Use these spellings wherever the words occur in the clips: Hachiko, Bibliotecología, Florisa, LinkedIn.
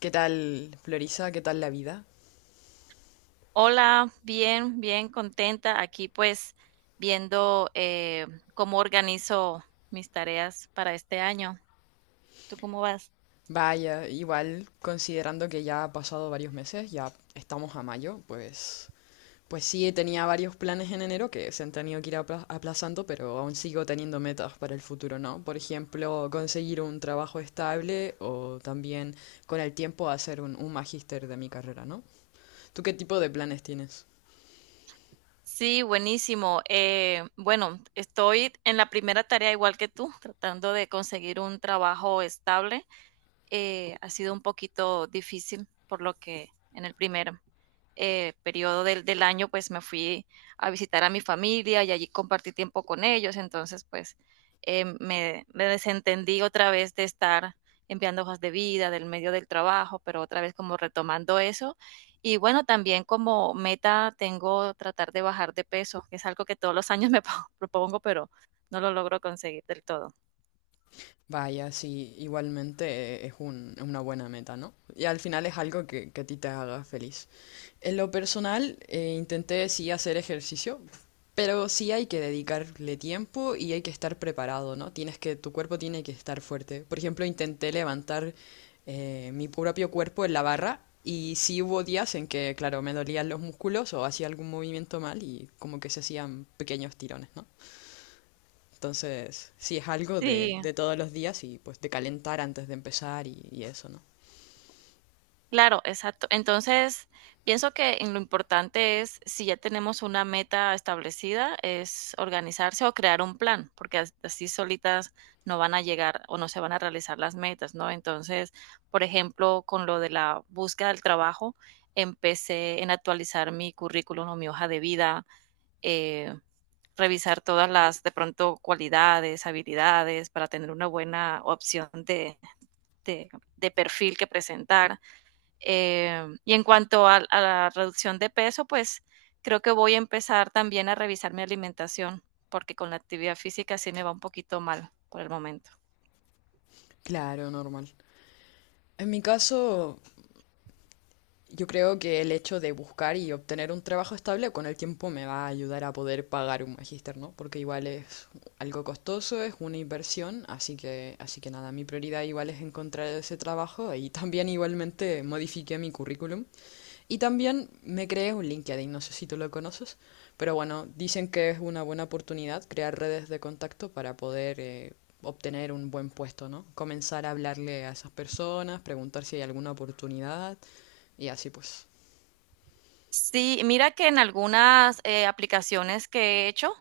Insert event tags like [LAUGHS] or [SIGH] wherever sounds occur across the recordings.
¿Qué tal, Florisa? ¿Qué tal la vida? Hola, bien, bien contenta. Aquí pues viendo cómo organizo mis tareas para este año. ¿Tú cómo vas? Vaya, igual, considerando que ya ha pasado varios meses, ya estamos a mayo, pues sí, tenía varios planes en enero que se han tenido que ir aplazando, pero aún sigo teniendo metas para el futuro, ¿no? Por ejemplo, conseguir un trabajo estable o también con el tiempo hacer un magíster de mi carrera, ¿no? ¿Tú qué tipo de planes tienes? Sí, buenísimo. Bueno, estoy en la primera tarea igual que tú, tratando de conseguir un trabajo estable. Ha sido un poquito difícil, por lo que en el primer periodo del año, pues me fui a visitar a mi familia y allí compartí tiempo con ellos. Entonces, pues me desentendí otra vez de estar enviando hojas de vida, del medio del trabajo, pero otra vez como retomando eso. Y bueno, también como meta tengo tratar de bajar de peso, que es algo que todos los años me [LAUGHS] propongo, pero no lo logro conseguir del todo. Vaya, sí, igualmente es es una buena meta, ¿no? Y al final es algo que a ti te haga feliz. En lo personal, intenté sí hacer ejercicio, pero sí hay que dedicarle tiempo y hay que estar preparado, ¿no? Tienes que, tu cuerpo tiene que estar fuerte. Por ejemplo, intenté levantar mi propio cuerpo en la barra y sí hubo días en que, claro, me dolían los músculos o hacía algún movimiento mal y como que se hacían pequeños tirones, ¿no? Entonces, sí, es algo Sí, de todos los días y pues de calentar antes de empezar y eso, ¿no? claro, exacto. Entonces, pienso que en lo importante es, si ya tenemos una meta establecida, es organizarse o crear un plan, porque así solitas no van a llegar o no se van a realizar las metas, ¿no? Entonces, por ejemplo, con lo de la búsqueda del trabajo, empecé en actualizar mi currículum o mi hoja de vida, eh, revisar todas las, de pronto, cualidades, habilidades para tener una buena opción de de perfil que presentar, y en cuanto a la reducción de peso, pues creo que voy a empezar también a revisar mi alimentación, porque con la actividad física sí me va un poquito mal por el momento. Claro, normal. En mi caso, yo creo que el hecho de buscar y obtener un trabajo estable con el tiempo me va a ayudar a poder pagar un magíster, ¿no? Porque igual es algo costoso, es una inversión, así que nada, mi prioridad igual es encontrar ese trabajo y también igualmente modifiqué mi currículum. Y también me creé un LinkedIn, no sé si tú lo conoces, pero bueno, dicen que es una buena oportunidad crear redes de contacto para poder obtener un buen puesto, ¿no? Comenzar a hablarle a esas personas, preguntar si hay alguna oportunidad y así pues. Sí, mira que en algunas, aplicaciones que he hecho,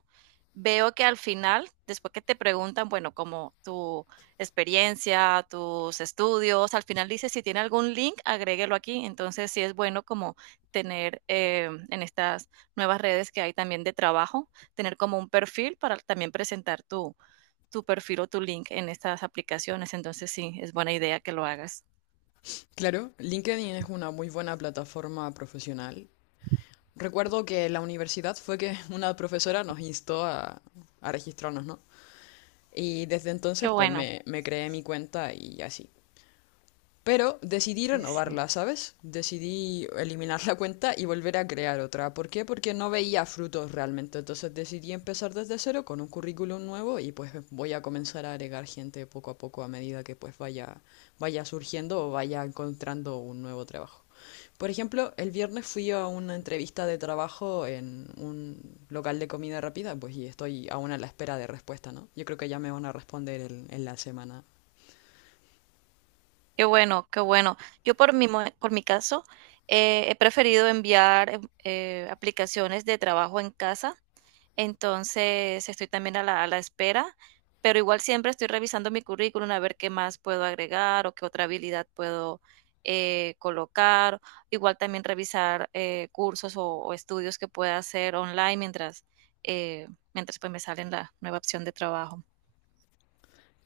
veo que al final, después que te preguntan, bueno, como tu experiencia, tus estudios, al final dice, si tiene algún link, agréguelo aquí. Entonces, sí es bueno como tener, en estas nuevas redes que hay también de trabajo, tener como un perfil para también presentar tu perfil o tu link en estas aplicaciones. Entonces, sí, es buena idea que lo hagas. Claro, LinkedIn es una muy buena plataforma profesional. Recuerdo que en la universidad fue que [LAUGHS] una profesora nos instó a registrarnos, ¿no? Y desde Qué entonces pues bueno. Me creé mi cuenta y así. Pero decidí Sí, sí. renovarla, ¿sabes? Decidí eliminar la cuenta y volver a crear otra. ¿Por qué? Porque no veía frutos realmente. Entonces decidí empezar desde cero con un currículum nuevo y pues voy a comenzar a agregar gente poco a poco a medida que pues vaya surgiendo o vaya encontrando un nuevo trabajo. Por ejemplo, el viernes fui a una entrevista de trabajo en un local de comida rápida, pues y estoy aún a la espera de respuesta, ¿no? Yo creo que ya me van a responder en la semana. Qué bueno, qué bueno. Yo por mi caso, he preferido enviar aplicaciones de trabajo en casa, entonces estoy también a la espera, pero igual siempre estoy revisando mi currículum a ver qué más puedo agregar o qué otra habilidad puedo colocar. Igual también revisar cursos o estudios que pueda hacer online mientras, eh, mientras pues me sale la nueva opción de trabajo.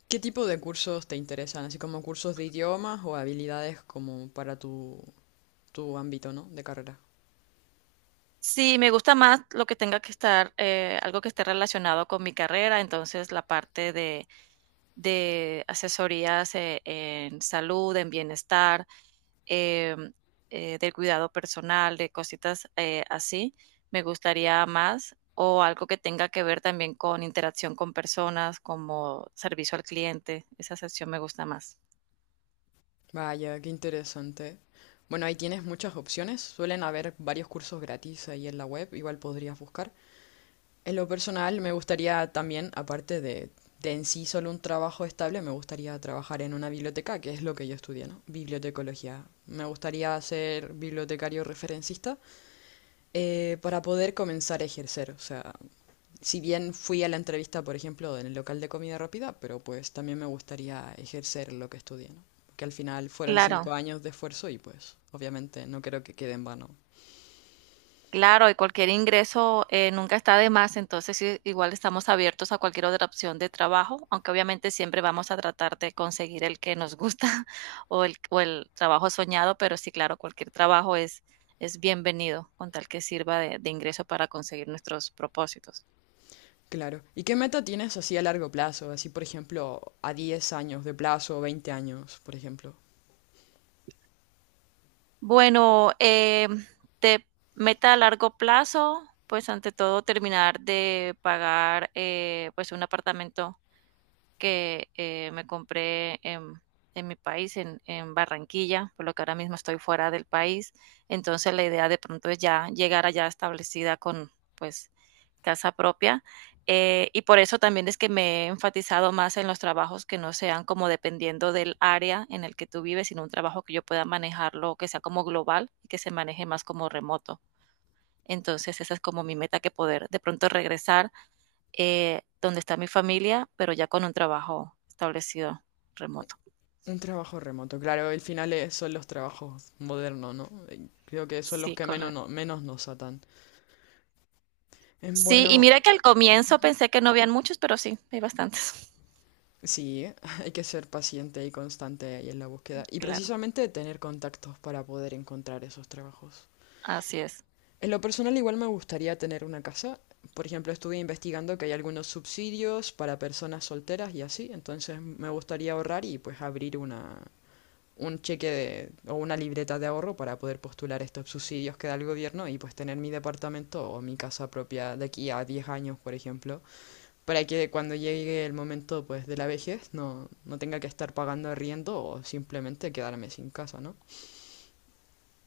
¿Qué tipo de cursos te interesan? Así como cursos de idiomas o habilidades como para tu ámbito, ¿no? De carrera. Sí, me gusta más lo que tenga que estar, algo que esté relacionado con mi carrera, entonces la parte de asesorías en salud, en bienestar, em, del cuidado personal, de cositas así, me gustaría más, o algo que tenga que ver también con interacción con personas, como servicio al cliente, esa sección me gusta más. Vaya, qué interesante. Bueno, ahí tienes muchas opciones. Suelen haber varios cursos gratis ahí en la web, igual podrías buscar. En lo personal, me gustaría también, aparte de en sí solo un trabajo estable, me gustaría trabajar en una biblioteca, que es lo que yo estudié, ¿no? Bibliotecología. Me gustaría ser bibliotecario referencista. Para poder comenzar a ejercer, o sea, si bien fui a la entrevista, por ejemplo, en el local de comida rápida, pero pues también me gustaría ejercer lo que estudié, ¿no? Que al final fueron cinco Claro. años de esfuerzo y pues obviamente no creo que quede en vano. Claro, y cualquier ingreso nunca está de más, entonces sí, igual estamos abiertos a cualquier otra opción de trabajo, aunque obviamente siempre vamos a tratar de conseguir el que nos gusta [LAUGHS] o el trabajo soñado, pero sí, claro, cualquier trabajo es bienvenido con tal que sirva de ingreso para conseguir nuestros propósitos. Claro. ¿Y qué meta tienes así a largo plazo? Así, por ejemplo, a 10 años de plazo, 20 años, por ejemplo. Bueno, de meta a largo plazo, pues ante todo terminar de pagar pues un apartamento que me compré en, en mi país, en Barranquilla, por lo que ahora mismo estoy fuera del país. Entonces la idea de pronto es ya llegar allá establecida con pues casa propia. Y por eso también es que me he enfatizado más en los trabajos que no sean como dependiendo del área en el que tú vives, sino un trabajo que yo pueda manejarlo, que sea como global y que se maneje más como remoto. Entonces esa es como mi meta que poder de pronto regresar donde está mi familia, pero ya con un trabajo establecido remoto. Un trabajo remoto. Claro, al final son los trabajos modernos, ¿no? Creo que son los Sí, que menos, correcto. Menos nos atan. Sí, y bueno. mira que al comienzo pensé que no habían muchos, pero sí, hay bastantes. [LAUGHS] Sí, [LAUGHS] hay que ser paciente y constante ahí en la búsqueda y Claro, precisamente tener contactos para poder encontrar esos trabajos. así es. En lo personal igual me gustaría tener una casa. Por ejemplo, estuve investigando que hay algunos subsidios para personas solteras y así, entonces me gustaría ahorrar y pues abrir una un cheque de, o una libreta de ahorro para poder postular estos subsidios que da el gobierno y pues tener mi departamento o mi casa propia de aquí a 10 años, por ejemplo, para que cuando llegue el momento pues de la vejez no, no tenga que estar pagando arriendo o simplemente quedarme sin casa, ¿no?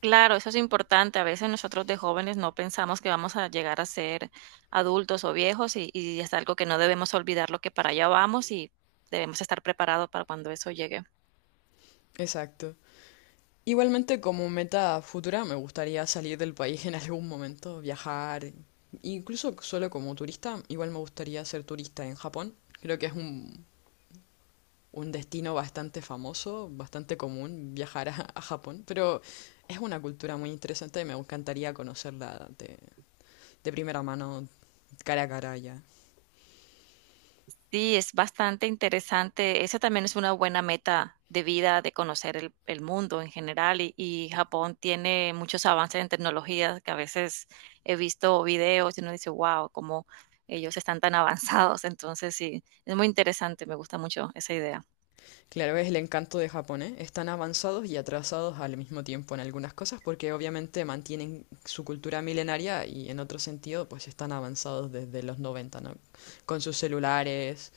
Claro, eso es importante. A veces nosotros de jóvenes no pensamos que vamos a llegar a ser adultos o viejos y es algo que no debemos olvidar lo que para allá vamos y debemos estar preparados para cuando eso llegue. Exacto. Igualmente como meta futura me gustaría salir del país en algún momento, viajar, incluso solo como turista, igual me gustaría ser turista en Japón. Creo que es un destino bastante famoso, bastante común viajar a Japón, pero es una cultura muy interesante y me encantaría conocerla de primera mano, cara a cara ya. Sí, es bastante interesante. Esa también es una buena meta de vida, de conocer el mundo en general. Y Japón tiene muchos avances en tecnología que a veces he visto videos y uno dice, wow, cómo ellos están tan [LAUGHS] avanzados. Entonces, sí, es muy interesante. Me gusta mucho esa idea. Claro, es el encanto de Japón, ¿eh? Están avanzados y atrasados al mismo tiempo en algunas cosas porque obviamente mantienen su cultura milenaria y en otro sentido pues están avanzados desde los 90, ¿no? Con sus celulares,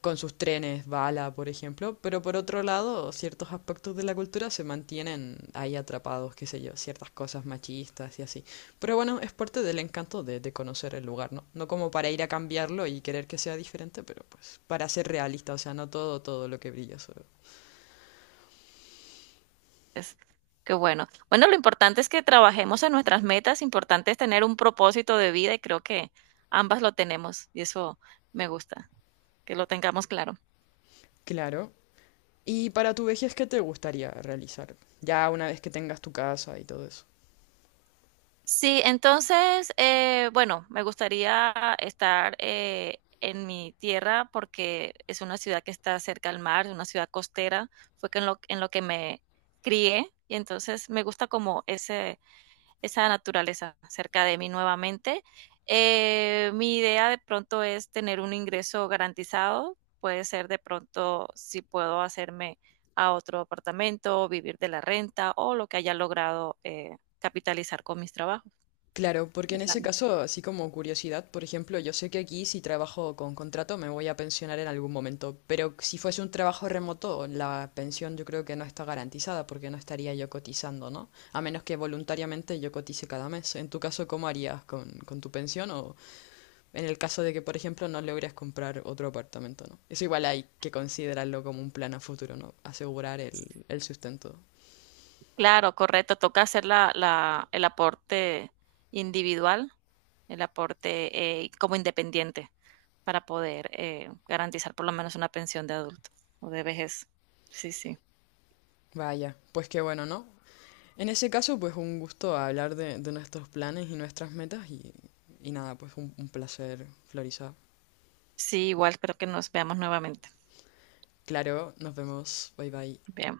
con sus trenes, bala, por ejemplo, pero por otro lado ciertos aspectos de la cultura se mantienen ahí atrapados, qué sé yo, ciertas cosas machistas y así. Pero bueno, es parte del encanto de conocer el lugar, ¿no? No como para ir a cambiarlo y querer que sea diferente, pero pues para ser realista, o sea, no todo, todo lo que brilla sobre. Es, qué bueno. Bueno, lo importante es que trabajemos en nuestras metas. Importante es tener un propósito de vida y creo que ambas lo tenemos y eso me gusta, que lo tengamos claro. Claro. ¿Y para tu vejez qué te gustaría realizar? Ya una vez que tengas tu casa y todo eso. Sí, entonces, bueno, me gustaría estar en mi tierra porque es una ciudad que está cerca al mar, es una ciudad costera, fue que en lo que me crié y entonces me gusta como ese, esa naturaleza cerca de mí nuevamente. Mi idea de pronto es tener un ingreso garantizado, puede ser de pronto si puedo hacerme a otro apartamento, vivir de la renta o lo que haya logrado capitalizar con mis trabajos. Claro, porque en Es la ese meta. caso, así como curiosidad, por ejemplo, yo sé que aquí si trabajo con contrato me voy a pensionar en algún momento, pero si fuese un trabajo remoto, la pensión yo creo que no está garantizada porque no estaría yo cotizando, ¿no? A menos que voluntariamente yo cotice cada mes. En tu caso, ¿cómo harías con tu pensión o, en el caso de que, por ejemplo, no logres comprar otro apartamento, ¿no? Eso igual hay que considerarlo como un plan a futuro, ¿no? Asegurar el sustento. Claro, correcto. Toca hacer el aporte individual, el aporte como independiente para poder garantizar por lo menos una pensión de adulto o de vejez. Sí, sí. Vaya, pues qué bueno, ¿no? En ese caso, pues un gusto hablar de nuestros planes y nuestras metas y nada, pues un placer, Florisa. Sí, igual espero que nos veamos nuevamente. Claro, nos vemos. Bye bye. Bien.